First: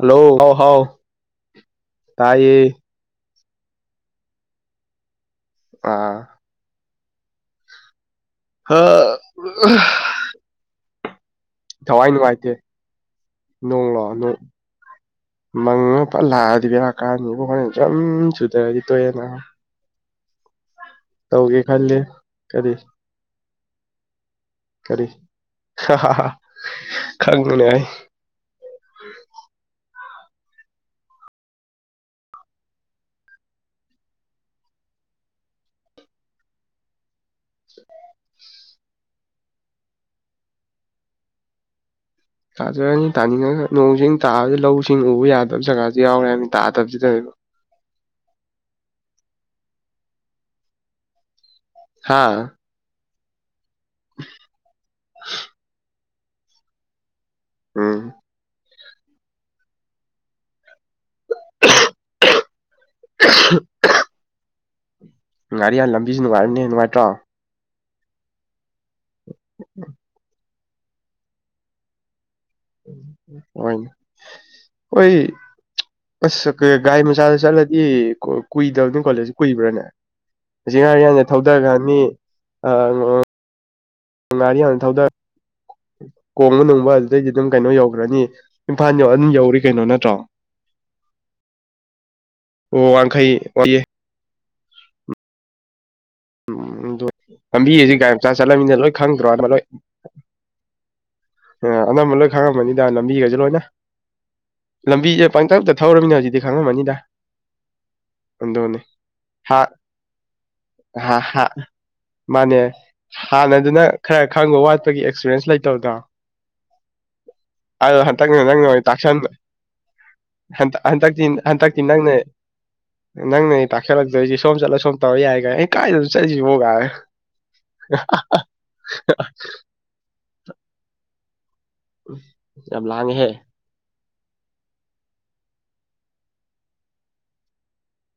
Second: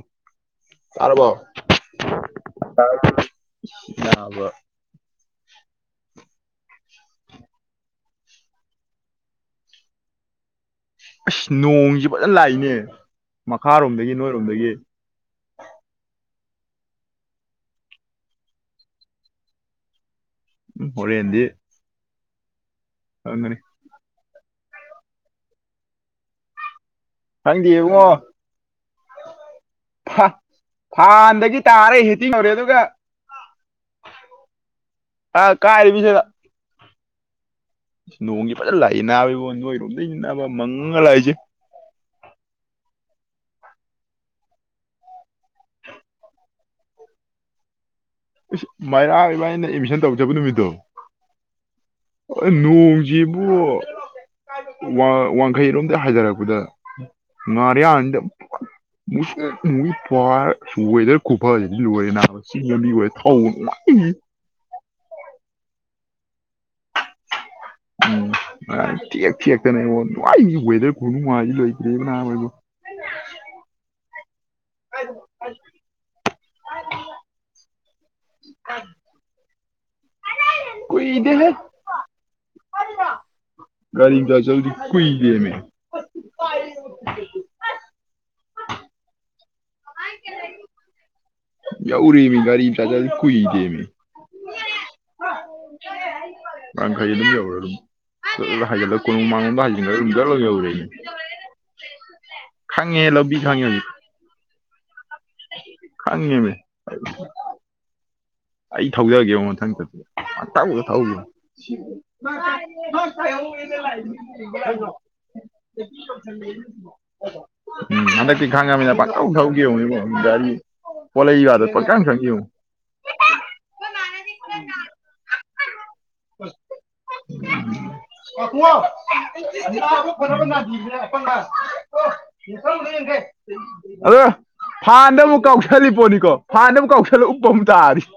hello ꯍꯥꯎ ꯍꯥꯎ ꯇꯥꯔꯕꯣ ꯇꯥꯏꯌꯦ ꯇꯥꯔꯦ ꯇꯥꯕꯣ ꯑꯥ ꯍꯥ [unintelligible] ꯑꯁ ꯅꯣꯡꯁꯤ ꯐꯖꯟ ꯅꯨꯡꯉꯥꯏꯇꯦ ꯂꯥꯛꯏꯅꯦ ꯅꯣꯡꯂꯣ ꯃꯈꯥꯔꯣꯝꯗꯒꯤ ꯅꯣꯡ ꯅꯣꯏꯔꯣꯝꯗꯒꯤ ꯃꯪꯉ ꯐꯠ ꯂꯥꯛꯑꯗꯤ ꯕꯦꯔꯥ ꯀꯥꯅꯤꯕꯨ ꯍꯣꯔꯦꯟ ꯖꯝ ꯆꯨꯊꯔꯗꯤ ꯇꯣꯚ ꯑꯦꯅꯦ ꯍꯣꯔꯦꯟꯗꯤ ꯈꯜꯂꯤ ꯀꯔꯤ ꯈꯪꯒꯅꯤ ꯀꯔꯤ ꯍꯥ ꯍꯥ ꯍꯥ ꯈꯪꯗꯦ ꯏꯕꯨꯉꯣ [unintelligible] ꯐꯥꯟꯗꯒꯤ ꯇꯥꯔꯦ ꯍꯦꯇꯤꯡ ꯌꯧꯔꯦ ꯑꯗꯨꯒ ꯑ ꯀꯥꯏꯕꯤꯁꯤꯗ ꯅꯣꯡꯒꯤ ꯐꯖꯅ ꯂꯥꯛꯏ ꯅꯥꯕꯕꯣ ꯅꯣꯏꯔꯣꯝꯗꯩꯅꯥꯕ ꯃꯪꯉꯒ ꯂꯥꯛꯏꯁꯦ ꯇꯥꯖꯔꯅꯤ ꯇꯥꯅꯤꯡꯉꯒ ꯅꯣꯡꯁꯤꯡ ꯇꯥꯕꯗꯤ ꯂꯧꯁꯤꯡ ꯎꯕ ꯌꯥꯗꯕ ꯖꯒꯥꯁꯤ ꯌꯥꯎꯔꯦ ꯍꯥꯏꯕꯅꯤ ꯇꯥꯗꯕꯁꯤꯗꯅꯦꯕ ꯃꯩꯔꯥ ꯏꯕꯥꯅꯤꯅ ꯑꯦꯗꯃꯤꯁꯟ ꯇꯧꯕ ꯆꯠꯄ ꯅꯨꯃꯤꯠꯇꯣ ꯍꯥ ꯅꯣꯡꯁꯤꯕꯨ ꯋꯥꯡꯈꯩꯔꯣꯝꯗ ꯍꯥꯢꯗꯔꯛꯄꯗ ꯎꯝ ꯉꯔꯤꯌꯥꯟꯁꯤꯗ ꯃꯨꯁꯨꯛ ꯃꯨꯏ ꯄꯥꯢꯔ ꯋꯦꯗꯔ ꯈꯨꯐꯁꯤꯗꯤ ꯂꯣꯏꯔꯦ ꯅꯥꯕ ꯁꯤ [unintelligible] ꯉꯥꯔꯤꯌꯥꯥꯟ ꯂꯝꯕꯤꯁꯨ ꯅꯨꯡꯉꯥꯏꯕꯅꯤꯅꯦ ꯅꯨꯡꯉꯥꯏꯇ꯭ꯔꯣ ꯎꯝ ꯊꯦꯛ ꯊꯦꯛꯇꯅꯦ ꯑꯩꯉꯣꯟ ꯅꯨꯡꯉꯥꯏꯒꯤ ꯋꯦꯗꯔ ꯈꯨꯅꯨꯡꯉꯥꯏꯗꯤ ꯂꯩꯈ꯭ꯔꯦꯕ ꯅꯍꯣꯏꯗꯣ ꯑꯣꯏꯟ ꯑꯣꯏ ꯑꯁ ꯒꯥꯔꯤ ꯃꯆꯥꯗ ꯆꯠꯂꯗꯤ ꯀꯨꯏꯗꯕꯅꯤ ꯀꯣꯂꯦꯖꯁꯤ ꯀꯨꯏꯕ꯭ꯔꯥꯅꯦ ꯆꯤꯡꯉꯔꯦꯜꯗꯩ ꯀꯨꯏꯗꯦꯍꯦ ꯊꯧꯊꯈ꯭ꯔꯅꯤ ꯑꯥ ꯒꯥꯔꯤꯗ ꯑꯗꯨꯝ ꯀꯨꯏꯗꯦꯃꯦ ꯀꯣꯡꯕ ꯅꯨꯡꯕ ꯑꯗꯨꯗꯩꯗꯤ ꯑꯗꯨꯝ ꯀꯩꯅꯣ ꯌꯧꯈ꯭ꯔꯅꯤ ꯏꯝꯐꯥꯜ ꯌꯧ ꯑꯗꯨꯝ ꯌꯧꯔꯤ ꯀꯩꯅꯣ ꯅꯠꯇ꯭ꯔꯣ [unintelligible] ꯌꯧꯔꯦꯃꯤ ꯒꯥꯔꯤ ꯑꯣ ꯆꯥꯂꯗꯤ ꯋꯥꯡꯈꯩ ꯀꯨꯏꯗꯦꯃꯤ ꯋꯥꯠꯂꯤ ꯃꯔꯥꯡ ꯈꯩ ꯑꯗꯨꯝ ꯌꯧꯔꯦ ꯂꯝꯕꯤꯁꯤ ꯒꯥꯔꯤ ꯃꯆꯥ ꯑꯗꯨꯝ ꯆꯠꯂꯃꯤꯅ ꯂꯣꯏ ꯍꯥꯏꯖꯤꯜꯂꯒ ꯀꯣꯅꯨꯡ ꯈꯪꯗ꯭ꯔꯣ ꯑꯅꯝꯕ ꯂꯣꯏ ꯃꯥꯡꯂꯣꯝꯗ ꯍꯥꯏꯖꯤꯜꯂꯒ ꯑꯗꯨꯝ ꯆꯠꯂꯒ ꯌꯧꯔꯦꯅꯦ ꯑꯅꯝꯕ ꯂꯣꯏ ꯈꯪꯉꯝꯃꯅꯤꯗ ꯂꯝꯕꯤꯈꯩꯁꯦ ꯂꯝꯕꯤ ꯂꯣꯏꯅ ꯈꯪꯉꯦ ꯍꯧꯖꯤꯛ ꯂꯝꯕꯤꯁꯦ ꯄꯪꯇꯛꯇ ꯊꯧꯔꯃꯤꯅ ꯍꯧꯖꯤꯛꯇꯤ ꯈꯪꯉꯦꯃꯤ ꯈꯪꯉꯝꯃꯅꯤꯗ ꯑꯗꯨꯅꯤ ꯑꯩ ꯊꯧꯖꯒꯦꯕ ꯃꯊꯪ ꯄꯪꯊꯧꯗ ꯊꯧ ꯃꯥꯅꯦ ꯍꯥꯟꯅꯗꯨꯅ ꯈꯔ ꯈꯪꯕ ꯋꯥꯠꯄꯒꯤ ꯑꯦꯛꯁꯄꯤꯔꯟꯁ ꯂꯩꯇꯕꯗꯣ [inaudible] ꯑꯗꯣ ꯎꯝ ꯍꯟꯗꯛꯅ ꯍꯟꯗꯛꯇꯤ ꯅꯪꯅ ꯑꯣꯏꯅ ꯈꯥꯡꯉꯃꯤꯅ ꯇꯥꯛꯁꯟꯕ ꯄꯥꯛꯊꯧ ꯊꯧꯒꯦ ꯌꯦꯉꯨꯅꯦ ꯒꯥꯔꯤ ꯍꯟꯗꯛ ꯍꯟꯗꯛꯇꯤ ꯄꯣꯠꯂꯏꯕꯒꯗꯣ ꯄꯪꯆꯪ ꯆꯪꯒꯦ ꯌꯦꯉꯨ ꯅꯪꯅꯅꯤ ꯇꯥꯛꯁꯤꯂꯛꯇꯣꯏꯁꯤ ꯁꯣꯝ ꯆꯠꯂꯣ ꯁꯣꯝ ꯇꯧꯔꯣ ꯌꯥꯏꯒꯥꯏ ꯑꯩ ꯀꯥꯏꯗꯅꯣ ꯆꯠꯁꯤꯕꯣ ꯒꯥꯏꯅ [unintelligible] [inaudible] [unintelligible] [inaudible] ꯌꯥꯝ ꯂꯥꯡꯉꯦꯍꯦ ꯑꯗ ꯐꯥꯟꯗ ꯑꯃꯨꯛ ꯀꯥꯎꯁꯜꯂꯤ ꯄꯣꯠꯅꯤꯀꯣ ꯐꯥꯟꯗ ꯑꯃꯨꯛ ꯀꯥꯎꯁꯜꯂꯛ ꯎꯞꯄ ꯑꯃꯨꯛ ꯇꯥꯔꯤꯅꯤ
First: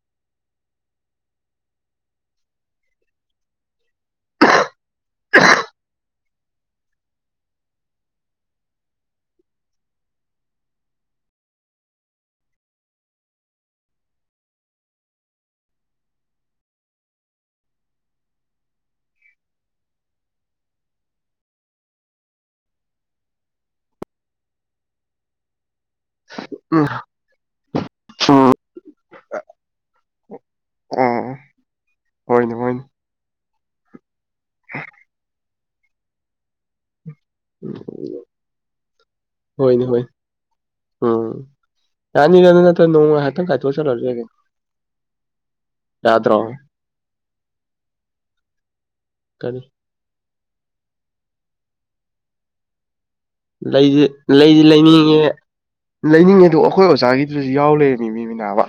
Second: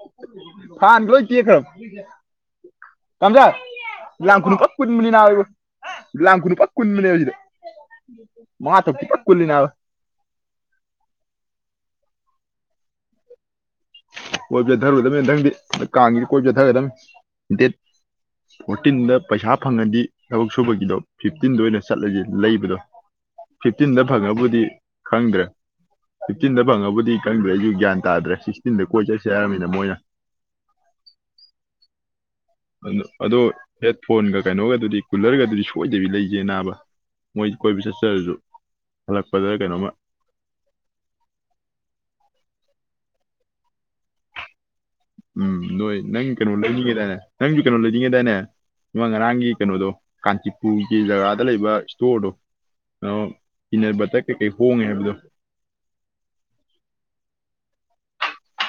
ꯐꯥꯟ ꯂꯣꯏ ꯇꯦꯈ꯭ꯔꯝ ꯇꯝꯆꯥꯟ ꯂꯥꯉ ꯀꯅꯨ ꯀꯣ ꯀꯨꯟꯕꯅꯤ ꯅꯥꯕꯏꯕꯣ ꯂꯥꯡ ꯈꯨꯅꯨ ꯐꯖꯅ ꯀꯨꯟꯕꯅꯦꯕ ꯁꯤꯗ ꯃꯉꯥ ꯇꯔꯨꯛ ꯐꯖꯅ ꯀꯨꯂꯤ ꯅꯥꯕ ꯀꯣꯏ ꯆꯠꯊꯔꯨꯒꯗꯕꯅꯤ ꯊꯪꯗꯤ ꯀꯥꯡꯈꯤ ꯀꯣꯏ ꯆꯠꯊꯒꯗꯝꯕꯅꯤ ꯐꯣꯔꯇꯤꯟꯗ ꯄꯩꯁꯥ ꯐꯪꯉꯗꯤ ꯊꯕꯛ ꯁꯨꯕꯒꯤꯗꯣ ꯐꯤꯞꯇꯤꯟꯗ ꯑꯣꯏꯅ ꯆꯠꯂꯁꯦ ꯂꯩꯕꯗꯣ ꯐꯤꯐꯇꯤꯟꯗ ꯐꯪꯉꯕꯨꯗꯤ ꯈꯪꯗ꯭ꯔꯦ ꯐꯤꯐꯇꯤꯟꯗ ꯎꯝ ꯐꯪꯉꯕꯕꯨꯗꯤ ꯀꯪꯗ꯭ꯔꯦ ꯑꯩꯁꯨ ꯒ꯭ꯌꯥꯟ ꯇꯥꯗ꯭ꯔꯦ ꯎꯝ ꯁꯤꯛꯁꯇꯤꯟꯗ ꯀꯣꯏ ꯆꯠꯁ ꯍꯥꯏꯔꯔꯕꯃꯤꯅ ꯃꯣꯏꯅ ꯑꯥ ꯍꯣꯏꯅꯦ ꯍꯣꯏꯅꯦ ꯑꯗꯣ ꯍꯦꯠ ꯐꯣꯟꯒ ꯀꯩꯅꯣꯒꯗꯨꯗꯤ ꯀꯨꯂꯔꯒꯗꯨꯗꯤ ꯁꯣꯏꯗꯕꯤ ꯂꯩꯒꯦ ꯅꯥꯕ ꯃꯣꯏ ꯎꯝ ꯀꯣꯏꯕꯤ ꯆꯥꯁꯦ ꯑꯗꯨꯁꯨ ꯍꯣꯏꯅꯦ ꯍꯣꯏ ꯎꯝ ꯌꯥꯅꯤꯗꯅ ꯅꯠꯇ꯭ꯔ ꯅꯣꯡꯃ ꯉꯥꯏꯍꯥꯛꯇꯪ ꯀꯥꯏꯊꯣꯛꯑ ꯆꯠꯂꯁꯒꯦ ꯎꯝ ꯅꯣꯏ ꯅꯪ ꯀꯩꯅꯣ ꯂꯩꯅꯤꯡꯉꯦꯗꯏꯅꯦ ꯅꯪꯁꯨ ꯀꯩꯅꯣ ꯂꯩꯅꯤꯡꯉꯦꯗꯥꯏꯅꯦ ꯏꯃꯨꯡ ꯉꯔꯥꯡꯒꯤ ꯀꯔꯤ ꯀꯩꯅꯣꯗꯣ ꯀꯥꯟꯆꯤꯄꯨꯔꯒꯤ ꯖꯒꯥꯗ ꯂꯩꯕ ꯏꯁꯇꯣꯔꯗꯣ ꯀꯩꯅꯣ ꯄꯤꯅꯠ ꯂꯩꯁꯤ ꯕꯇꯔ ꯀꯩꯀꯩ ꯂꯩꯁꯤ ꯍꯣꯡꯉꯦ ꯍꯥꯏꯕꯗꯣ ꯂꯩꯅꯤꯡꯉꯦ ꯂꯩꯅꯤꯡꯉꯦꯗ ꯑꯩꯈꯣꯏ ꯑꯣꯖꯥꯒꯤꯗꯨꯁꯨ ꯌꯥꯎ ꯂꯩ ꯃꯤ ꯃꯤ ꯃꯤꯅꯥꯕ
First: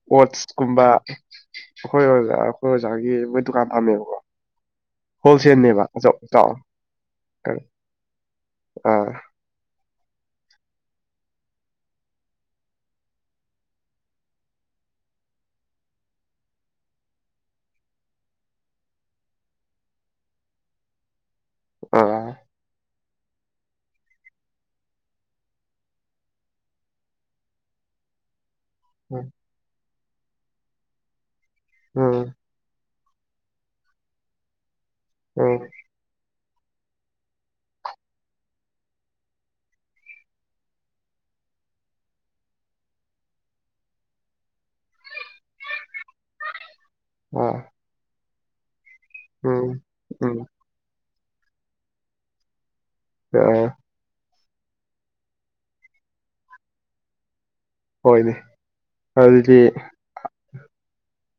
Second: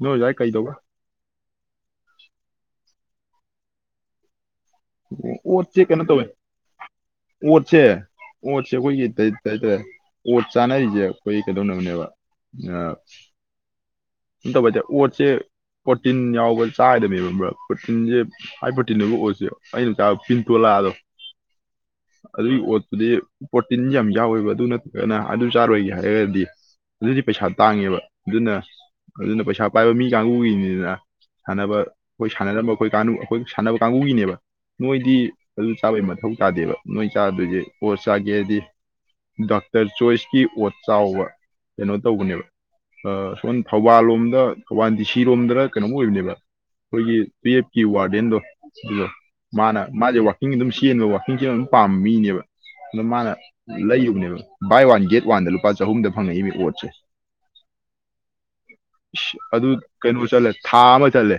ꯅꯣꯏ ꯑꯗꯨꯋꯥꯏ ꯀꯩꯗꯧꯕ ꯑꯣꯠꯁꯀꯨꯝꯕ ꯑꯩꯈꯣꯏ ꯑꯣꯖꯥ ꯑꯩꯈꯣꯏ ꯑꯣꯖꯥꯒꯤ ꯃꯣꯏ ꯗꯨꯀꯥꯟ ꯐꯝꯃꯦꯕꯀꯣ ꯑꯣ ꯍꯣꯜꯁꯦꯜꯅꯦꯕ ꯑꯣꯠꯁꯦ ꯀꯩꯅꯣ ꯑꯆꯧ ꯇꯧꯋꯦ ꯆꯥꯎ ꯑꯣꯠꯁꯦ ꯑꯣꯠꯁꯦ ꯑꯩꯈꯣꯏꯒꯤ ꯑꯥ ꯀꯩ ꯍꯥꯏꯇꯥꯔꯦ ꯑꯣꯠ ꯆꯥꯅꯔꯤꯁꯦ ꯑꯩꯈꯣꯏ ꯀꯩꯗꯧꯅꯕꯅꯦꯕ ꯇꯕꯗꯦ ꯑꯣꯠ ꯆꯦ ꯄ꯭ꯔꯣꯇꯤꯟ ꯌꯥꯎꯕ ꯆꯥꯒꯗꯅꯦꯕ ꯑꯃ꯭ꯔ ꯄ꯭ꯔꯣꯇꯤꯟꯁꯦ ꯍꯥꯏ ꯄ꯭ꯔꯣꯇꯤꯟꯗꯨꯕꯨ ꯑꯣꯏꯔꯁꯦ ꯑꯩꯅ ꯇꯥꯕ ꯄꯤꯟꯇꯣꯂꯥꯗꯣ ꯑꯥ ꯑꯗꯨꯒꯤ ꯑꯣꯠꯇꯨꯗꯤ ꯄ꯭ꯔꯣꯇꯤꯟ ꯌꯥꯝ ꯌꯥꯎꯋꯦꯕ ꯑꯗꯨ ꯅꯠꯇ꯭ꯔꯒꯅ ꯑꯗꯨ ꯆꯥꯔꯣꯏꯒꯦ ꯍꯥꯏꯔꯒꯗꯤ ꯑꯗꯨꯗꯤ ꯄꯩꯁꯥ ꯇꯥꯡꯉꯦꯕ ꯑꯗꯨꯅ ꯎꯝ ꯑꯗꯨꯅ ꯄꯩꯁꯥ ꯄꯥꯏꯕ ꯃꯤ ꯀꯥꯡꯕꯨꯒꯤꯅꯤꯗꯅ ꯁꯥꯟꯅꯕ ꯎꯝ ꯑꯩꯈꯣꯏ ꯁꯥꯟꯅꯔꯝꯕ ꯑꯩꯈꯣꯏ ꯑꯩꯈꯣꯏ ꯁꯥꯟꯅꯕ ꯀꯥꯡꯕꯨꯒꯤꯅꯦꯕ ꯅꯣꯏꯗꯤ ꯑꯗꯨ ꯎꯝ ꯆꯥꯕꯩ ꯃꯊꯧ ꯇꯥꯗꯦꯕ ꯅꯣꯏ ꯆꯥꯗꯣꯏꯁꯦ ꯄꯣꯠ ꯆꯥꯒꯦꯗꯤ ꯗꯥꯛꯇꯔ ꯆꯣꯏꯁꯀꯤ ꯑꯣꯠ ꯆꯥꯎꯕ ꯀꯩꯅꯣ ꯇꯧꯕꯅꯦꯕ ꯁꯣꯝ ꯊꯧꯕꯥꯜ ꯂꯣꯝꯗ ꯊꯧꯕꯥꯜ ꯗꯤ ꯁꯤꯔꯣꯝꯗꯅ ꯀꯩꯅꯣꯝ ꯑꯣꯏꯕꯅꯦꯕ ꯑꯩꯈꯣꯏꯒꯤ ꯑꯥ ꯇꯨꯌꯦꯐꯀꯤ ꯋꯥꯔꯗꯦꯟꯗꯣ ꯑꯗꯨꯗ ꯎꯝ ꯃꯥꯅ ꯃꯥꯁꯦ ꯎꯝ ꯋꯥꯛꯀꯤꯡ ꯑꯗꯨꯝ ꯆꯦꯟꯕ ꯋꯥꯋꯥꯛꯀꯤꯡꯁꯦ ꯑꯗꯨꯝ ꯄꯥꯝꯕ ꯃꯤꯅꯦꯕ ꯑꯗ ꯃꯥꯅ ꯑꯥ ꯂꯩ ꯌꯕꯅꯦꯕ ꯕꯥꯏ ꯋꯥꯟ ꯒꯦꯠ ꯋꯥꯟꯗ ꯂꯨꯄꯥ ꯆꯍꯨꯝꯗ ꯐꯪꯉꯛꯏ ꯃꯤ ꯑꯣꯠꯁꯦ ꯍꯣꯏꯅꯦ ꯏꯁ ꯑꯗꯨꯗꯤ ꯑꯗꯨ ꯀꯩꯅꯣ ꯆꯠꯂꯦ ꯊꯥ ꯑꯃ ꯆꯠꯂꯦ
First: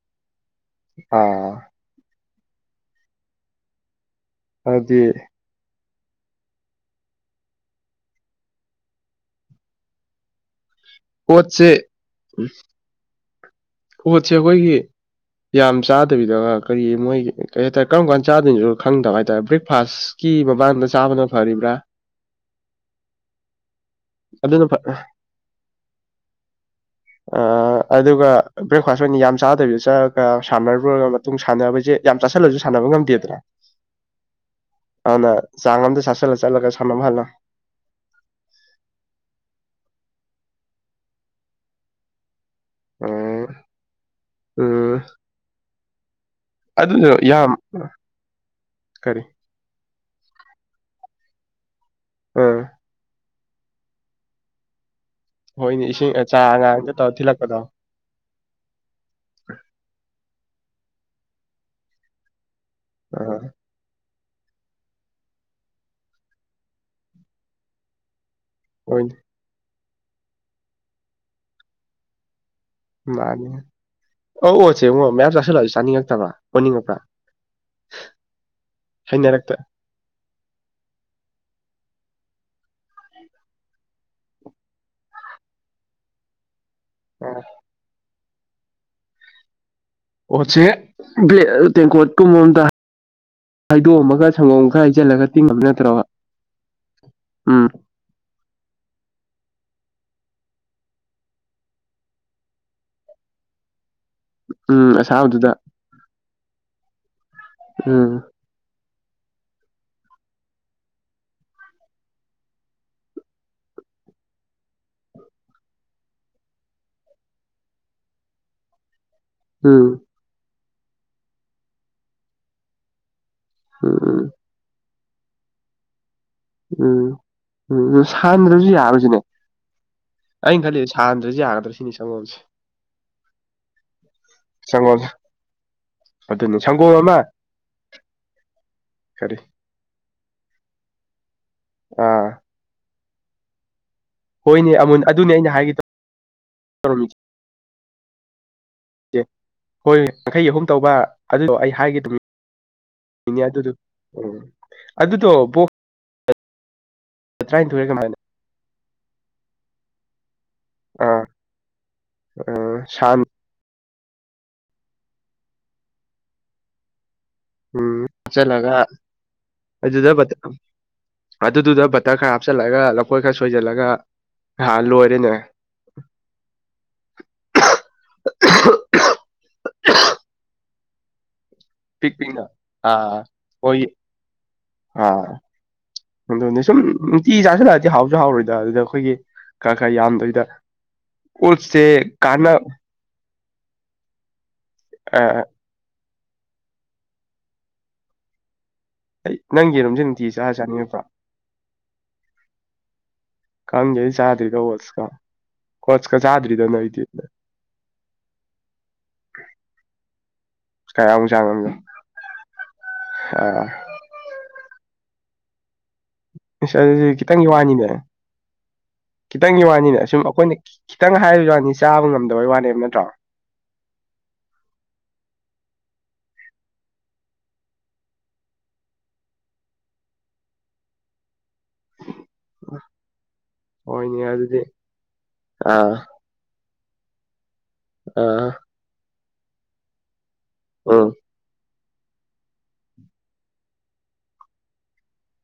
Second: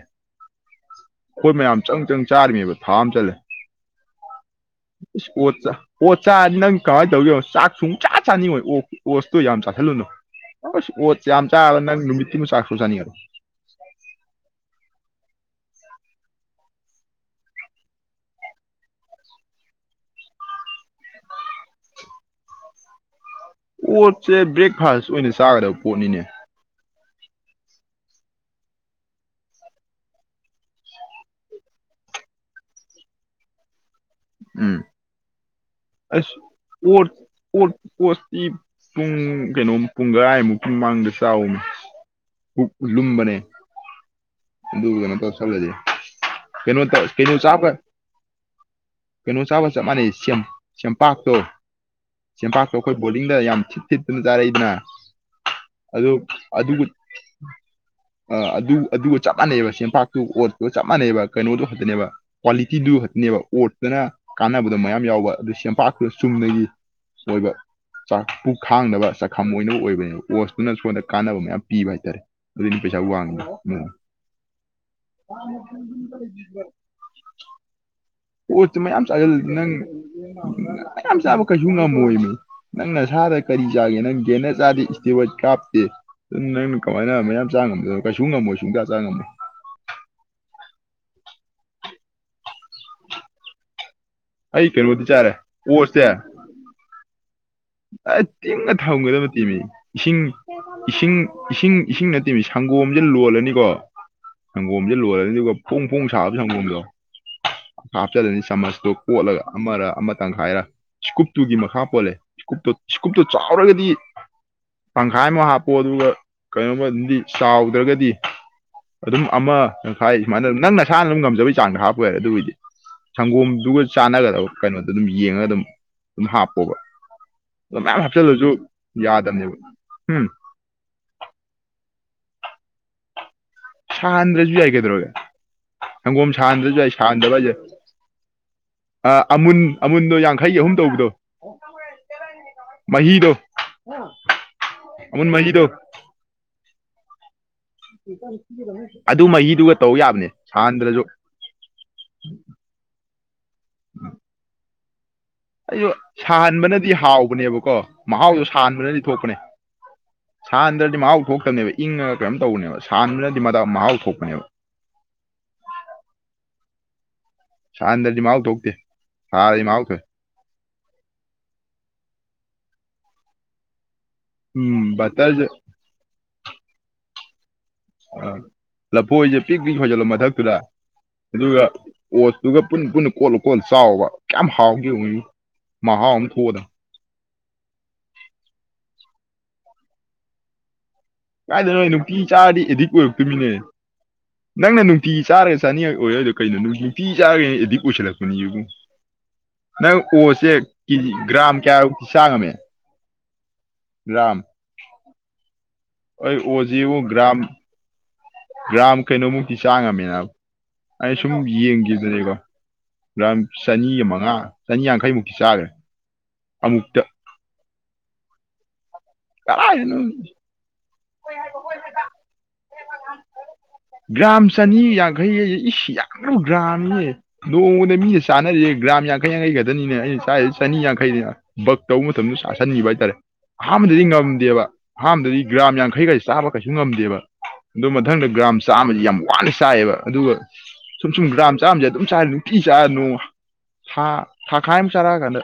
ꯑꯥ ꯑꯩꯈꯣꯏ ꯃꯌꯥꯝ ꯆꯪ ꯆꯪ ꯆꯥꯔꯤꯅꯦꯕ ꯊꯥ ꯑꯃ ꯆꯠꯂꯦ ꯑꯗꯨꯗꯤ ꯑꯣꯠ ꯆꯥ ꯑꯣꯠ ꯆꯥ ꯅꯪ ꯀꯃꯥꯏꯅ ꯇꯧꯒꯦꯅꯣ ꯆꯥꯛ ꯁꯨꯡ ꯆꯥ ꯆꯥꯅꯤꯡꯉꯣꯏ ꯑꯣ ꯑꯣꯁꯇꯣ ꯌꯥꯝ ꯆꯥꯁꯤꯜꯂꯨꯅꯨ ꯍ ꯑꯣ ꯆꯥꯝ ꯆꯥ ꯑꯣꯠꯁꯦ ꯅꯨꯃꯤꯠ ꯊ ꯆꯥꯛꯁꯁꯨ ꯆꯅꯤꯔꯣ ꯄꯣꯠꯁꯦ ꯑꯩꯈꯣꯏꯒꯤ ꯌꯥꯝ ꯆꯥꯗꯕꯤꯗ ꯀꯔꯤ ꯃꯣꯏꯒꯤ ꯀꯩ ꯍꯥꯏꯇꯥꯔꯦ ꯀꯔꯝ ꯀꯥꯟ ꯆꯥꯗꯣꯏꯅꯁꯨ ꯈꯪꯗꯕ ꯍꯥꯏꯇꯥꯔꯦ ꯕ꯭ꯔꯦꯛꯐꯥꯁ ꯀ ꯃꯕꯥꯥꯟꯗ ꯆꯥꯕꯅ ꯐꯔꯤꯕ꯭ꯔꯥ ꯑꯣꯣꯠꯁꯦ ꯑꯗꯨꯅ ꯕ꯭ꯔꯦꯛꯐꯥꯁ ꯑꯣꯏꯅ ꯆꯥꯒꯗꯕ ꯄꯣꯠꯅꯤꯅꯦ ꯑ ꯑꯗꯨꯒ ꯕ꯭ꯔꯦꯛꯐꯥꯁ ꯑꯣꯏꯅ ꯌꯥꯝ ꯆꯥꯗꯕꯤꯗ ꯆꯠꯂꯒ ꯁꯥꯟꯅꯔꯨꯔꯒ ꯇꯨꯡ ꯁꯥꯟꯅꯕꯁꯦ ꯌꯥꯝ ꯆꯥꯥꯁꯜꯂꯁꯨ ꯁꯥꯟꯅꯕ ꯉꯝꯗꯦꯗꯅ ꯎꯝ ꯑꯗꯨꯅ ꯆꯥꯡ ꯑꯝꯗ ꯑꯁ ꯆꯥꯁꯤꯜꯂ ꯆꯠꯂꯒ ꯁꯥꯟꯅꯕꯝ ꯑꯣꯠ ꯍꯜꯂꯣ ꯑꯣꯠ ꯑꯣꯣꯠꯇꯁꯤꯤ ꯄꯨꯡ ꯀꯩꯅꯣꯝ ꯄꯨꯡ ꯔꯥꯏꯃꯨꯛ ꯄꯨꯡ ꯃꯃꯥꯡꯗ ꯆꯥꯎꯃꯦ ꯂꯨꯕꯅꯦ ꯎꯝ ꯎꯝ ꯁ ꯂꯩꯦ ꯀꯩꯅꯣ ꯑꯗꯨꯗꯣ ꯀꯩꯅ ꯌꯥꯝ ꯆꯕ ꯀꯔꯤ ꯀꯩꯅꯣ ꯆꯥꯕ ꯆ ꯃꯥꯅꯤ ꯆꯦꯡꯄꯥꯛꯇꯣ ꯑꯥ ꯆꯄꯥꯛꯇꯣ ꯑꯩꯈꯣꯏ ꯕꯣꯗꯤꯡꯗ ꯌꯥꯝ ꯊꯤꯠ ꯊꯤꯠꯇꯨꯅ ꯆꯥꯔꯛꯏꯗꯅ ꯍꯣꯏꯅꯦ ꯑꯗꯨ ꯏꯁꯤꯡ ꯑꯆꯥ ꯑꯉꯥꯡꯇ ꯇꯧ ꯊꯤꯜꯂꯛꯄꯗꯣ ꯑ ꯑꯗꯨ ꯑꯗꯨꯒ ꯆꯞ ꯃꯥꯟꯅꯩꯕ ꯆꯦꯟꯄꯥꯛꯇꯨ ꯑꯣꯠꯄꯒ ꯆꯞ ꯃꯥꯟꯅꯩꯕ ꯀꯩꯅꯣꯗꯨꯣ ꯈꯛꯇꯅꯦꯕ ꯀ꯭ꯋꯥꯂꯤꯇꯤꯗꯨ ꯈꯛꯇꯅꯦꯕ ꯑꯥ ꯑꯣꯠꯇꯅ ꯀꯥꯟꯅꯕꯗꯣ ꯃꯌꯥꯝ ꯌꯥꯎꯕ ꯑꯗꯨ ꯁꯦꯡꯄꯥꯛꯄꯗ ꯆꯨꯝꯅꯒꯤ ꯑꯣꯏꯕ ꯆꯥꯛ ꯄꯨ ꯈꯥꯡꯅꯕ ꯍꯣꯏꯅꯦ ꯈꯝ ꯑꯣꯏꯅ ꯑꯣꯏꯕꯅꯦꯕ ꯑꯣꯁꯇꯨꯅ ꯁꯣꯗ ꯀꯥꯟꯅꯕ ꯃꯌꯥꯝ ꯄꯤꯕ ꯍꯥꯏꯇꯥꯔꯦ ꯑꯗꯨꯅꯤ ꯄꯩꯁꯥ ꯋꯥꯡꯉꯤ ꯃꯥꯅꯤ ꯑꯧ ꯑꯣ ꯆꯦꯡꯡꯉꯣ ꯃꯌꯥꯝ ꯆꯥꯁꯤꯜꯂꯛꯑꯁꯨ ꯆꯥꯅꯤꯡꯉꯛꯇꯕ꯭ꯔꯥ ꯑꯣꯟꯅꯤꯡꯉꯄ꯭ꯔꯥ ꯑꯣꯠꯇ ꯃꯌꯥꯝ ꯍꯩꯅꯔꯛꯇ ꯆꯥꯁꯟꯅꯪ ꯌꯥꯝ ꯆꯥꯕ ꯀꯩꯁꯨ ꯅꯪ ꯑꯣꯏ ꯃꯤ ꯅꯪ ꯅꯁꯥꯗꯒꯤ ꯀꯔꯤ ꯆꯥꯒꯦ ꯅꯪ ꯒꯦꯟꯅ ꯆꯥꯗꯦ ꯏꯁꯇꯤ ꯀꯥꯞꯇꯦ ꯑꯗꯨ ꯅꯪꯅ ꯀꯃꯥꯏꯅ ꯃꯌꯥꯝ ꯆꯥꯕ ꯉꯝꯗꯣ ꯀꯩꯁꯨ ꯉꯝꯃꯣꯏ ꯁꯨꯡꯥ ꯆꯥ ꯉꯝꯃꯣꯏ ꯑꯣꯠꯁꯦ ꯕ꯭ꯂꯦꯛ ꯇꯦꯡꯀꯣꯠꯀꯨꯝꯕ ꯑꯝꯗ ꯍꯥꯏꯗꯣꯛꯑꯝꯃꯒ ꯁꯪꯒꯣꯝ ꯑꯩ ꯈꯔ ꯀꯩꯅꯣꯗꯤ ꯍꯩꯖꯜꯂꯒ ꯆꯥꯔꯦ ꯇꯤꯡꯉꯝ ꯅꯠꯇ꯭ꯔꯣꯕ ꯎꯝ ꯑ ꯇꯤꯡꯉ ꯊꯝꯒꯗꯕ ꯇꯤꯃꯤ ꯏꯁꯤꯡ ꯏꯁꯤꯡ ꯏꯁꯤꯡ ꯏꯁꯤꯡ ꯅꯠꯇꯦ ꯁꯪꯒꯣꯝꯁꯦ ꯂꯣꯜꯂꯅꯤꯀꯣ ꯎꯝ ꯁꯪꯒꯣꯝꯁꯦ ꯂꯣꯜꯂꯅꯤ ꯑꯗꯨꯒ ꯑꯁꯥꯕꯗꯨꯗ ꯐꯣꯡ ꯐꯣꯡ ꯁꯥꯕ ꯁꯪꯒꯣꯝꯗꯣ ꯎꯝ ꯍꯥꯞꯆꯔꯅꯤ ꯆꯥꯃꯁꯇꯣ ꯀꯣꯠꯂꯒ ꯑꯃꯔ ꯑꯃ ꯇꯪꯈꯥꯏꯔ ꯁ꯭ꯀꯨꯞꯇꯨꯒꯤ ꯃꯈꯥ ꯄꯣꯜꯂꯦ ꯏꯀꯨꯞꯇꯣ ꯆꯀꯨꯞꯇꯨ ꯆꯥꯎꯔꯒꯗꯤ ꯄꯪꯈꯥꯏ ꯑꯃ ꯍꯥꯞꯄꯣ ꯑꯗꯨꯒ ꯀꯩꯅꯣꯃꯗꯤ ꯆꯥꯎꯗ꯭ꯔꯒꯗꯤ ꯑꯗꯨꯝ ꯑꯃ ꯎꯝ ꯇꯪꯈꯥꯏ ꯁꯨꯃꯥꯏꯅ ꯅꯪ ꯅꯁꯥꯅ ꯑꯗꯨꯝ ꯉꯝꯖꯕꯩ ꯆꯥꯡꯗ ꯍꯥꯞꯄ ꯌꯥꯔꯦ ꯑꯗꯨꯒꯤꯗꯤ ꯁꯪꯒꯣꯝ ꯑꯗꯨꯒ ꯎꯝ ꯎꯝ ꯆꯥꯟꯅꯒꯗꯕ ꯀꯩꯅꯣꯗꯣ ꯑꯗꯨꯝ ꯌꯦꯡꯉꯒ ꯑꯗꯨꯝ ꯑꯗꯨꯝ ꯍꯥꯞꯄꯣ ꯎꯝ ꯎꯝ ꯑꯗꯨ ꯁꯥꯟꯗ꯭ꯔꯁꯨ ꯌꯥꯔꯁꯤꯅꯦ ꯌꯥꯗꯕꯅꯦꯕ ꯎꯝ ꯑꯩꯅ ꯈꯜꯂꯤ ꯁꯥꯟꯗ꯭ꯔꯁꯨ ꯌꯥꯒꯗ꯭ꯔ ꯁꯤꯅꯦ ꯆꯪꯒꯣꯝꯁꯦ ꯁꯥꯍꯟꯗ꯭ꯔꯁꯨ ꯌꯥꯏ ꯁꯪꯒꯣꯝꯁꯦ ꯀꯩꯗꯧꯔꯒꯦ ꯁꯪꯒꯣꯝ ꯑꯗꯨꯅꯤ ꯁꯥꯍꯟꯗ꯭ꯔꯁꯨ ꯌꯥꯏ ꯁꯪꯒꯣꯝ ꯑꯃ ꯁꯥꯍꯟꯗꯕ ꯍꯥꯏꯁꯦ ꯑ ꯀꯔꯤ ꯑꯃꯨꯟ ꯑꯃꯨꯟꯗꯣ ꯌꯥꯡꯈꯩꯒꯤ ꯑꯍꯨꯝ ꯇꯧꯕꯗꯣ ꯑ ꯃꯍꯤꯗꯣ ꯍꯣꯏꯅꯦ ꯑꯃꯨ ꯑꯃꯨꯟ ꯑꯗꯨꯅꯦ ꯑꯩꯅ ꯃꯍꯤꯗꯣ ꯍꯥꯏꯒꯦ ꯇ ꯇꯧꯔꯃꯤ ꯑꯗꯨ ꯃꯍꯤꯗꯨꯒ ꯇꯧ ꯍꯣꯏ ꯌꯥꯕꯅꯦ ꯌꯥꯡꯈꯩ ꯑꯍꯨꯝ ꯇꯧꯕ ꯁꯥꯟꯗ꯭ꯔꯁꯨ ꯑꯗꯨꯗꯣ ꯑꯩ ꯍꯥꯏꯒꯦ ꯑꯗꯨꯝ ꯎ ꯑꯗꯨꯗꯣ ꯑꯩꯁꯨ ꯁꯥꯍꯟꯕꯅꯗꯤ ꯍꯥꯎꯕꯅꯦꯕꯀꯣ ꯇꯔꯥꯅꯤꯊꯣꯏꯔ ꯀꯃꯥꯏꯅ ꯃꯍꯥꯎꯗꯣ ꯁꯥꯍꯟꯕꯅꯗꯤ ꯊꯣꯛꯄꯅꯦ ꯁꯥꯟꯗ꯭ꯔꯗꯤ ꯑꯥ ꯃꯍꯥꯎ ꯊꯣꯛꯇꯕꯅꯦꯕ ꯏꯪꯉꯒ ꯀꯩꯅꯝ ꯇꯧꯅꯦꯕ ꯁꯥꯟ ꯁꯍꯥꯟꯕꯅꯗꯤ ꯃꯗꯥ ꯃꯍꯥꯎ ꯊꯣꯛꯄꯅꯦꯕ ꯎꯝ ꯁꯥꯍꯟꯗ꯭ꯔꯗꯤ ꯃꯍꯥꯎ ꯊꯣꯛꯇꯦ ꯆꯂꯒ ꯁꯥꯔꯗꯤ ꯃꯍꯥꯎ ꯊꯣꯛꯑꯦ ꯑꯗꯨꯗ ꯑꯗꯨꯗ ꯕꯇꯔ ꯈꯔ ꯍꯥꯞꯆꯤꯜꯂꯒ ꯂꯈꯣꯏ ꯈꯔ ꯁꯣꯏꯁꯤꯜꯂꯒ ꯎꯝ ꯕꯇꯔꯖ ꯑ ꯂꯐꯣꯏꯁꯦ ꯄꯤꯛ ꯄꯤꯛ ꯁꯣꯏꯖꯤꯜꯂꯣ ꯃꯊꯛꯇꯨꯗ ꯑꯗꯨꯒ ꯄꯤꯛ ꯄꯤꯛꯅ ꯑꯣꯁꯇꯨꯒ ꯄꯨꯟꯅ ꯄꯨꯟꯅ ꯑꯥ ꯀꯣꯠꯂꯨ ꯀꯣꯜꯂ ꯍꯣꯏ ꯆꯥꯎꯕ ꯀꯌꯥꯝ ꯍꯥꯎꯒꯦ ꯃꯣꯏ ꯑꯥ ꯃꯍꯥꯎ ꯑꯃ ꯊꯣꯛꯑꯗ ꯑꯗꯨꯅꯦ ꯁꯨꯝ ꯅꯨꯡꯇꯤ ꯆꯥꯁꯤꯜꯂꯛꯑꯗꯤ ꯍꯥꯎꯁꯨ ꯍꯥꯎꯔꯣꯏꯗ ꯑꯗꯨꯗ ꯑꯩꯈꯣꯏꯒꯤ ꯈꯔ ꯈꯔ ꯌꯥꯝꯗꯣꯏꯗ ꯀꯥꯏꯗꯅꯣ ꯅꯨꯡꯇꯤ ꯆꯥꯔꯗꯤ ꯑꯦꯗꯤꯛ ꯑꯣꯏꯔꯛꯇꯣꯏꯃꯤꯅꯦ ꯅꯪꯅ ꯅꯨꯡꯇꯤ ꯆꯥꯔꯁꯤ ꯆꯥꯅꯤꯉꯛ ꯑꯣꯏꯔ ꯑꯗꯨꯗ ꯀꯩꯅꯣ ꯅꯨꯡ ꯄꯤꯤ ꯆꯥꯒꯦ ꯑꯗꯨꯗꯤ ꯑꯣꯏꯁꯜꯂꯛꯄꯅꯤ ꯌꯦꯕꯨ ꯅꯪ ꯌꯦꯔꯨꯝꯁꯦ ꯅꯨꯡꯇꯤ ꯑꯣꯁꯦ ꯆꯥꯔ ꯆꯥꯅꯤꯡꯉꯛꯄ꯭ꯔꯣ ꯀꯦꯖꯤ ꯒ꯭ꯔꯥꯝ ꯀꯌꯥꯃꯨꯛꯇꯤ ꯁꯥꯡꯉꯝꯃꯦ ꯈꯪꯒꯦ ꯑꯩ ꯆꯥꯗ꯭ꯔꯤꯒ ꯀꯣꯠꯀ ꯀꯣꯠꯆꯀ ꯑꯩ ꯆꯥꯗ꯭ꯔꯤꯗ ꯅ ꯑꯣꯁꯤꯕꯨ ꯑꯩꯗꯤꯅꯦ ꯒ꯭ꯔꯥꯝ ꯒ꯭ꯔꯥꯝ ꯀꯩꯅꯣꯃꯨꯛꯇꯤ ꯆꯥꯡꯉꯝꯃꯤꯅ ꯑꯩꯅ ꯀꯌꯥꯃꯨꯛ ꯁꯨꯝ ꯆꯥꯡꯉꯝꯅꯣ ꯌꯦꯡꯈꯤꯕꯗꯨꯅꯦꯀꯣ ꯑꯥ ꯆꯅꯤ ꯃꯉꯥ ꯆꯅꯤꯌꯥꯡꯈꯩꯃꯨꯛꯤ ꯆꯥꯔꯦ ꯏꯁ ꯑꯗꯨ ꯈꯤꯇꯪꯒꯤ ꯋꯥꯅꯤꯅꯦ ꯈꯤꯇꯪꯒꯤ ꯀꯗꯥꯏꯗꯅꯣ ꯋꯥꯅꯤꯅꯦ ꯑꯁꯨꯝ ꯑꯩꯈꯣꯏꯅ ꯈꯤꯇꯪ ꯍꯥꯏꯕ ꯋꯥꯅꯤ ꯆꯥꯕ ꯉꯝꯗꯕꯩ ꯋꯥꯅꯦꯕ ꯅꯠꯇ꯭ꯔꯣ ꯒ꯭ꯔꯥꯝ ꯆꯅꯤ ꯌꯥꯡꯈꯩꯁꯦ ꯏꯁ ꯌꯥꯝꯉꯔꯕ ꯒ꯭ꯔꯥꯝꯅꯤꯅꯦ ꯅꯣꯡꯃꯗ ꯃꯤꯅ ꯆꯥꯅꯔꯤꯁꯦ ꯒ꯭ꯔꯥꯝ ꯌꯥꯡꯈꯩ ꯌꯥꯡꯈꯩ ꯈꯛꯇꯅꯤꯅꯦ ꯑꯩꯅ ꯆꯥ ꯆꯅꯤ ꯌꯥꯡꯈꯩꯅꯦꯕ ꯇꯧꯕ ꯃꯇꯝꯗ ꯁꯥꯁꯟꯕꯤꯕ ꯍꯥꯏꯇꯥꯔꯦ ꯐꯥꯝꯗꯗꯤ ꯍꯣꯏꯅꯦ ꯑꯗꯨꯗꯤ ꯉꯝꯗꯦꯕ ꯐꯥꯝꯗꯗꯤ ꯒ꯭ꯔꯥꯝ ꯑꯥ ꯌꯥꯡꯈꯩꯒꯩ ꯆꯥꯕ ꯀꯩꯁꯨ ꯉꯝꯗꯦꯕ ꯑꯗꯨ ꯃꯊꯪꯗ ꯑꯥ ꯒ꯭ꯔꯥꯝ ꯆꯥꯃꯗꯤ ꯌꯥꯝ ꯋꯥꯅ ꯆꯥꯏꯌꯦꯕ ꯑꯗꯨꯒ ꯎꯝ ꯁꯨꯝ ꯁꯨꯝ ꯒ꯭ꯔꯥꯝ ꯆꯥꯝꯁꯦ ꯑꯗꯨꯝ ꯆꯥꯔ ꯅꯨꯡꯇꯤ ꯆꯥꯔꯅꯅꯨꯡ ꯊꯥ ꯊꯥꯈꯥꯏ ꯑꯃ ꯆꯥꯔꯛꯑꯀꯥꯟꯗ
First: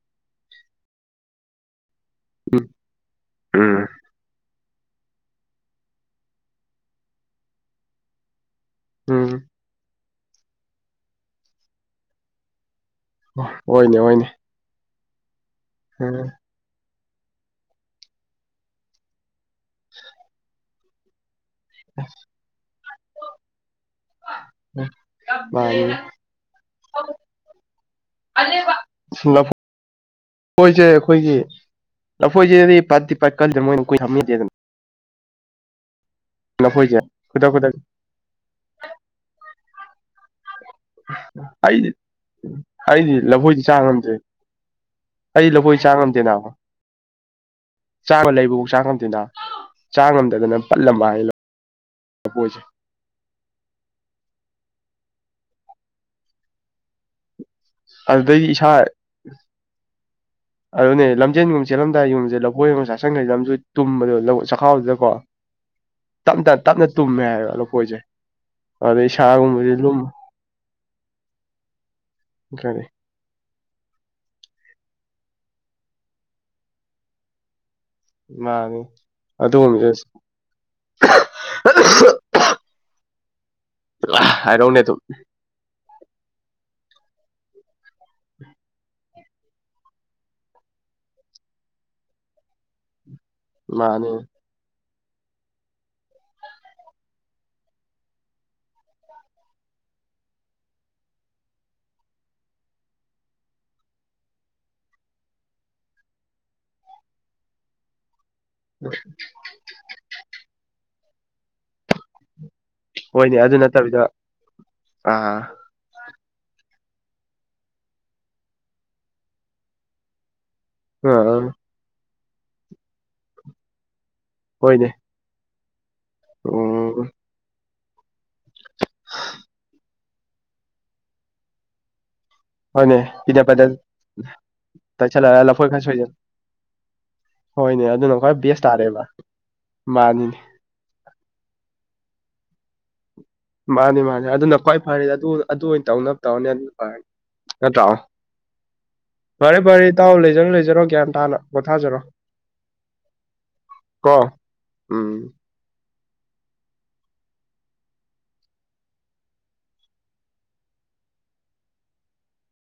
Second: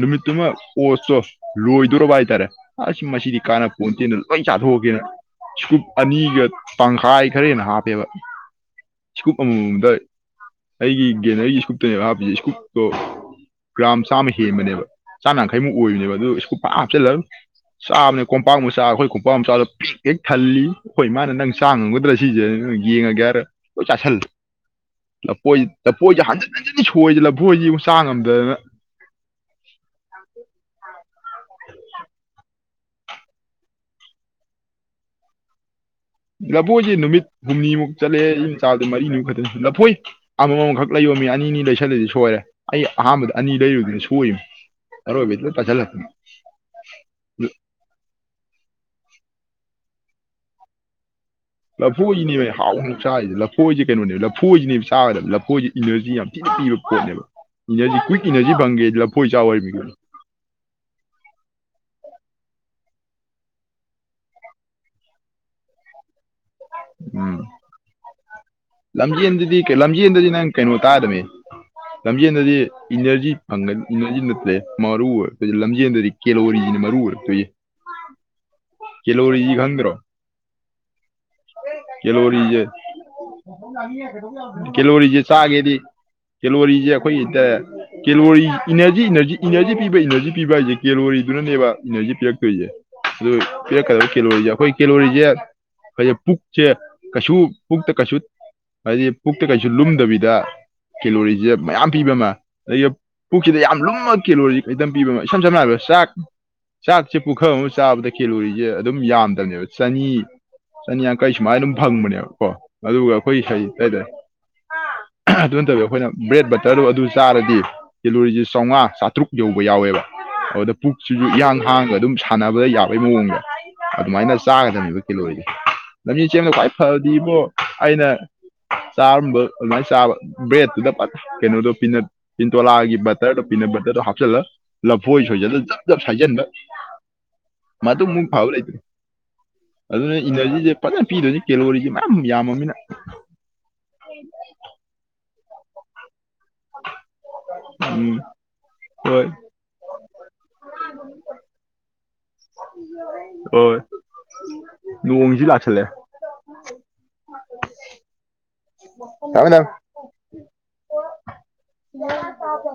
ꯅꯨꯃꯤꯠꯇꯨꯃ ꯑꯣꯠꯆꯣ ꯂꯣꯏꯗꯣꯔꯔꯕ ꯍꯥꯏꯇꯥꯔꯦ ꯎꯝ ꯑ ꯃꯁꯤꯗꯤ ꯀꯥꯟꯅꯕ ꯎꯝ ꯄꯣꯟꯇꯦꯅ ꯂꯣꯏ ꯆꯥꯊꯣꯛꯑꯀꯦꯅ ꯁꯀꯨꯞ ꯑꯅꯤꯒ ꯇꯪꯈꯥꯏ ꯈꯔ ꯍꯦꯟꯅ ꯍꯥꯞꯄꯦꯕ ꯎꯝ ꯏꯁꯀꯨꯞ ꯑꯃꯃꯝꯗ ꯑꯩꯒꯤ ꯒꯦꯅꯔꯤꯒꯤ ꯏꯁꯀꯨꯞꯇꯅꯦꯕ ꯍꯥꯞꯄꯁꯦ ꯏꯁꯀ꯭ꯔꯨꯞꯇꯣ ꯍꯣꯏꯅꯦ ꯒ꯭ꯔꯥꯝ ꯍꯣꯏꯅꯦ ꯆꯥꯝꯃ ꯍꯦꯟꯕꯅꯦꯕ ꯆꯥꯝꯃ ꯌꯥꯡꯈꯩꯃꯨꯛ ꯑꯣꯏꯕꯅꯦꯕ ꯎꯝ ꯑꯗꯨ ꯁꯀꯜ ꯄ ꯍꯥꯞꯆꯤꯜꯂ ꯆꯥꯕꯅꯦ ꯀꯣꯝꯄꯥꯛ ꯃꯆꯥ ꯑꯩꯈꯣꯏ ꯀꯣꯝꯄꯥꯝ ꯃꯆꯥꯗꯣ ꯄꯤꯛ ꯍꯦꯛ ꯊꯜꯂꯤ ꯑꯩꯈꯣꯏ ꯃꯥꯅ ꯅꯪ ꯆꯥꯡ ꯉꯝꯒꯗ꯭ꯔꯥ ꯁꯤꯁꯦ ꯅꯣꯏ ꯌꯦꯡꯉꯒꯦ ꯍꯥꯏꯔ ꯂꯣꯏ ꯆꯥꯥꯁꯜꯂ ꯂꯐꯣꯏ ꯂꯐꯣꯏꯁꯦ ꯍꯟ ꯅꯁꯤꯗꯤ ꯁꯣꯏꯁꯦ ꯂꯕꯨꯨꯣꯏꯁꯤ ꯑꯃꯨꯛ ꯆꯥꯡ ꯉꯝꯗꯅ ꯂꯐꯣꯏꯁꯦ ꯑꯩꯈꯣꯏꯒꯤ ꯂꯐꯣꯏꯁꯦꯗꯤ ꯄꯥꯠꯇꯗꯤ ꯄ ꯀꯜꯂꯤꯗ ꯃꯣꯏꯅ ꯀꯨꯏ ꯊꯝꯗꯦ ꯑꯗꯨꯅ ꯂꯐꯣꯏꯁꯦ ꯅꯨꯃꯤꯠ ꯈꯨꯗꯛ ꯈꯨꯗꯛ ꯍꯨꯝꯅꯤꯃꯨꯛ ꯆꯠꯂꯦ ꯏ ꯃꯆꯥꯗꯨ ꯃꯔꯤ ꯅꯨꯃꯤꯠ ꯈꯛꯇꯪ ꯂꯐꯣꯏ ꯑꯃ ꯑꯃꯈꯛ ꯂꯩꯕ ꯃꯤ ꯑꯅꯤ ꯑꯅꯤ ꯑꯩꯗꯤ ꯂꯩꯁꯜꯂꯗꯤ ꯁꯣꯏꯔꯦ ꯑꯩ ꯑꯩꯗꯤ ꯑꯍꯥꯟꯕꯗ ꯑꯅꯤ ꯂꯐꯣꯏꯗꯤ ꯆꯥ ꯂꯩꯔꯨꯗꯨꯅ ꯉꯝꯗ꯭ꯔꯦ ꯁꯣꯏꯅꯤ ꯑꯩ ꯂꯧꯕꯣꯏ ꯆꯥ ꯉꯝꯗꯦꯅꯥ ꯆꯥꯕ ꯂꯩꯕ ꯆꯥ ꯉꯝꯗꯦꯗ ꯆꯥ ꯉꯝꯗꯗꯅ ꯄꯠꯂꯝꯕ ꯍꯥꯏꯅ ꯂꯐꯨꯏꯅꯤ ꯍꯣꯏ ꯍꯥꯎ ꯍꯪꯆꯥꯏꯗꯤ ꯂꯐꯨ ꯂꯐꯣꯏꯁꯦ ꯀꯩꯅꯣꯅꯦꯕ ꯂꯐꯣꯏꯁꯤꯅꯦꯕ ꯆꯥꯣꯏꯕ ꯂꯐꯣꯏꯁꯤ ꯏꯅꯔꯖꯤ ꯌꯥꯝ ꯊꯤꯅ ꯄꯤꯕ ꯄꯣꯠꯅꯦꯕ ꯏꯅꯔꯖꯤ ꯀ꯭ꯋꯤꯛ ꯑꯗꯨꯗꯩꯗꯤ ꯏꯅꯔꯖꯤ ꯏꯁꯥ ꯐꯪꯒꯦ ꯂꯐꯣꯏ ꯏ ꯆꯥꯛ ꯑꯣꯏꯕꯤꯒꯅꯤ ꯑꯗꯨꯅꯦ ꯂꯝꯖꯦꯟꯒꯨꯝ ꯆꯦꯜꯂꯝꯗꯥꯏ ꯌꯨꯝꯁꯦ ꯂꯧꯈꯣꯏ ꯑꯃꯒ ꯆꯁꯪꯈ꯭ꯔꯩꯦ ꯂꯝꯁꯨ ꯇꯨꯝꯕꯗꯣ ꯆꯥꯛꯈꯥꯎꯗꯨꯗꯀꯣ ꯇꯞꯅ ꯇꯞꯅ ꯇꯨꯝꯃꯦ ꯍꯥꯏꯔꯣ ꯑꯂꯣꯄ ꯑꯣꯏꯖꯩ ꯂꯝꯖꯦꯜꯗꯗꯤ ꯂꯝꯖꯦꯜꯗꯗꯤ ꯅꯪ ꯀꯩꯅꯣ ꯇꯥꯗꯃꯤ ꯂꯝꯖꯅꯗꯤ ꯀꯔꯤ ꯏꯅꯔꯖꯤ ꯖꯤ ꯅꯠꯇ꯭ꯔꯦ ꯃꯔꯨ ꯑꯣꯏꯔꯛꯇꯣꯏꯁꯦ ꯂꯝꯖꯦꯟꯗꯗꯤ ꯀꯦꯂꯣꯔꯤꯁꯤꯅ ꯃꯔꯨ ꯑꯣꯏꯔꯛꯇꯣꯏꯁꯤ ꯃꯥꯅꯦ ꯀꯦꯂꯤꯔꯤ ꯌꯦꯒꯟ꯭ꯔꯣ ꯀꯂꯣꯔꯤ ꯄꯨꯔꯥ ꯍꯥꯏꯔꯧꯅꯦ ꯑꯗꯨꯝ ꯂꯣꯔꯤꯁꯦ ꯆꯥꯒꯦꯗꯤ ꯀꯦꯂꯣꯔꯤꯁꯦ ꯑꯩꯈꯣꯏ ꯀꯦꯂꯣꯔꯤ ꯏꯅꯔꯖꯤ ꯏꯅꯖꯤ ꯏꯅꯔꯖꯤ ꯄꯤꯕ ꯏꯅꯔꯖꯤ ꯄꯤꯕ ꯍꯥꯏꯁꯦ ꯀꯦꯂꯣꯔꯤꯗꯨꯅꯅꯦꯕ ꯏꯅꯔꯖꯤ ꯄꯤꯔꯛꯇꯣꯏꯁꯦ ꯑꯗꯨ ꯄꯤꯔꯛꯀꯗꯕ ꯃꯥꯅꯤ ꯀꯤꯂꯣꯁꯦ ꯑꯩꯈꯣꯏ ꯀꯦꯂꯣꯔꯤꯁꯦ ꯑꯩꯣꯏ ꯄꯨꯛꯁꯦ ꯀꯩꯁꯨ ꯄꯨꯛꯇ ꯀꯩꯁꯨ ꯍꯥꯏꯗꯤ ꯄꯨꯛꯇ ꯀꯩꯁꯨ ꯂꯨꯝꯗꯕꯤꯗ ꯀꯦꯂꯣꯔꯤꯁꯤꯦ ꯃꯌꯥꯝ ꯄꯤꯕ ꯑꯃ ꯑ ꯄꯨꯛꯁꯤꯗ ꯌꯥꯝ ꯂꯨꯝꯃꯛ ꯀꯦꯂꯣꯔꯤꯝ ꯄꯤꯕ ꯑꯃ ꯏꯁꯝ ꯁꯝꯅ ꯍꯥꯏꯔꯕꯗ ꯆꯥꯛ ꯆꯥꯛ ꯆ ꯄꯨꯈꯝ ꯁꯥꯕ ꯑꯣꯏ ꯏꯦ ꯑꯗꯨꯝ ꯌꯥꯝꯗꯕꯅꯦꯕ ꯆꯅꯤ ꯆꯅꯤ ꯌꯥꯡꯈꯩ ꯁꯨꯃꯥꯏ ꯑꯗꯨꯝ ꯐꯪꯕꯅꯦꯕ ꯀꯣ ꯑꯗꯨꯒ ꯍꯣꯏꯅꯦ ꯑꯩꯈꯣꯏꯒꯤ ꯑꯗꯨ ꯀꯩ ꯅꯠꯇꯕꯤꯗ ꯍꯥꯏꯇꯥꯔꯦ ꯑꯥ ꯑꯗꯨ ꯅꯠꯇꯕꯤ ꯑꯩꯈꯣꯏꯅ ꯕ꯭ꯔꯦꯗ ꯕꯇꯔꯗꯣ ꯑꯗꯨ ꯆꯥꯔꯗꯤ ꯀꯤꯂꯣꯔꯤꯁꯦ ꯆꯥꯝꯃꯉꯥ ꯆꯥꯇ꯭ꯔꯨꯛ ꯌꯧꯕ ꯌꯥꯎꯋꯦꯕ ꯑꯗꯨꯗ ꯄꯨꯛꯁꯤꯁꯨ ꯑꯥ ꯏꯍꯥꯡ ꯍꯥꯡꯒ ꯑꯗꯨꯝ ꯁꯥꯟꯅꯕꯗ ꯌꯥꯕꯩ ꯃꯑꯣꯡꯗ ꯑꯗꯨꯃꯥꯏꯅ ꯍꯣꯏꯅꯦ ꯆꯥꯒꯗꯅꯦꯕ ꯂꯣꯏꯔꯦ ꯂꯝꯕꯤ ꯆꯦꯡꯗ ꯈ꯭ꯋꯥꯏ ꯎꯝ ꯐꯕꯗꯤ ꯏꯕꯣ ꯑꯩꯅ ꯆꯥꯔꯝꯕ ꯑꯗꯨꯃꯥꯏꯅ ꯆꯥꯕ ꯕ꯭ꯔꯦꯗꯠꯇꯨꯗ ꯀꯩꯅꯣꯗꯣ ꯄꯤꯅꯠ ꯇꯤꯟꯇꯣꯂꯥꯒꯤ ꯍꯣꯏꯅꯦ ꯕꯇꯔꯗꯣ ꯄꯤꯅꯠ ꯕꯇꯔ ꯕꯇꯔꯗꯣ ꯍꯥꯞꯆꯤꯜꯂ ꯂꯐꯣꯏ ꯇꯩꯁꯜꯂꯒ ꯁꯣꯏꯁꯤꯜꯂ ꯈꯔ ꯖꯞ ꯖꯠ ꯁꯣꯏꯖꯤꯜꯂ ꯁꯥꯏꯖꯤꯟꯕ ꯍꯣꯏꯅꯦ ꯑꯗꯨꯅ ꯈ꯭ꯋꯥꯏ ꯕꯦꯁ ꯇꯥꯔꯦꯕ ꯑꯗꯨꯅ ꯃꯥꯅꯤꯅꯦ ꯏꯅꯔꯖꯤꯁꯦ ꯐꯖꯅ ꯄꯤꯗꯣꯏꯅꯤ ꯀꯦꯂꯣꯔꯤꯁꯦ ꯃꯌꯥꯝ ꯌꯥꯝꯃꯃꯤꯅ ꯃꯥꯅꯤ ꯃꯥꯅꯤ ꯑꯗꯨꯅ ꯈ꯭ꯋꯥꯏ ꯐꯔꯦ ꯑꯗꯨ ꯑꯗꯨ ꯑꯣꯏꯅ ꯇꯧꯅꯕ ꯇꯥꯎꯔꯅꯣ ꯑꯗꯨꯅ ꯐꯔꯅꯤ ꯎꯝ ꯍꯣꯏ ꯐꯔꯦ ꯐꯔꯦ ꯇꯥꯎ ꯂꯩꯖꯔꯣ ꯂꯩꯖꯔꯣ ꯒ꯭ꯌꯥꯟ ꯇꯥꯅ ꯄꯣꯊꯥꯖꯔꯣ ꯎꯝ ꯀꯣ ꯎꯝ ꯅꯣꯡꯁꯤ ꯂꯥꯛꯆꯜꯂꯦ ꯊꯝꯃꯦ ꯊꯝꯃꯦ ꯂ ꯇꯕ [inaudible]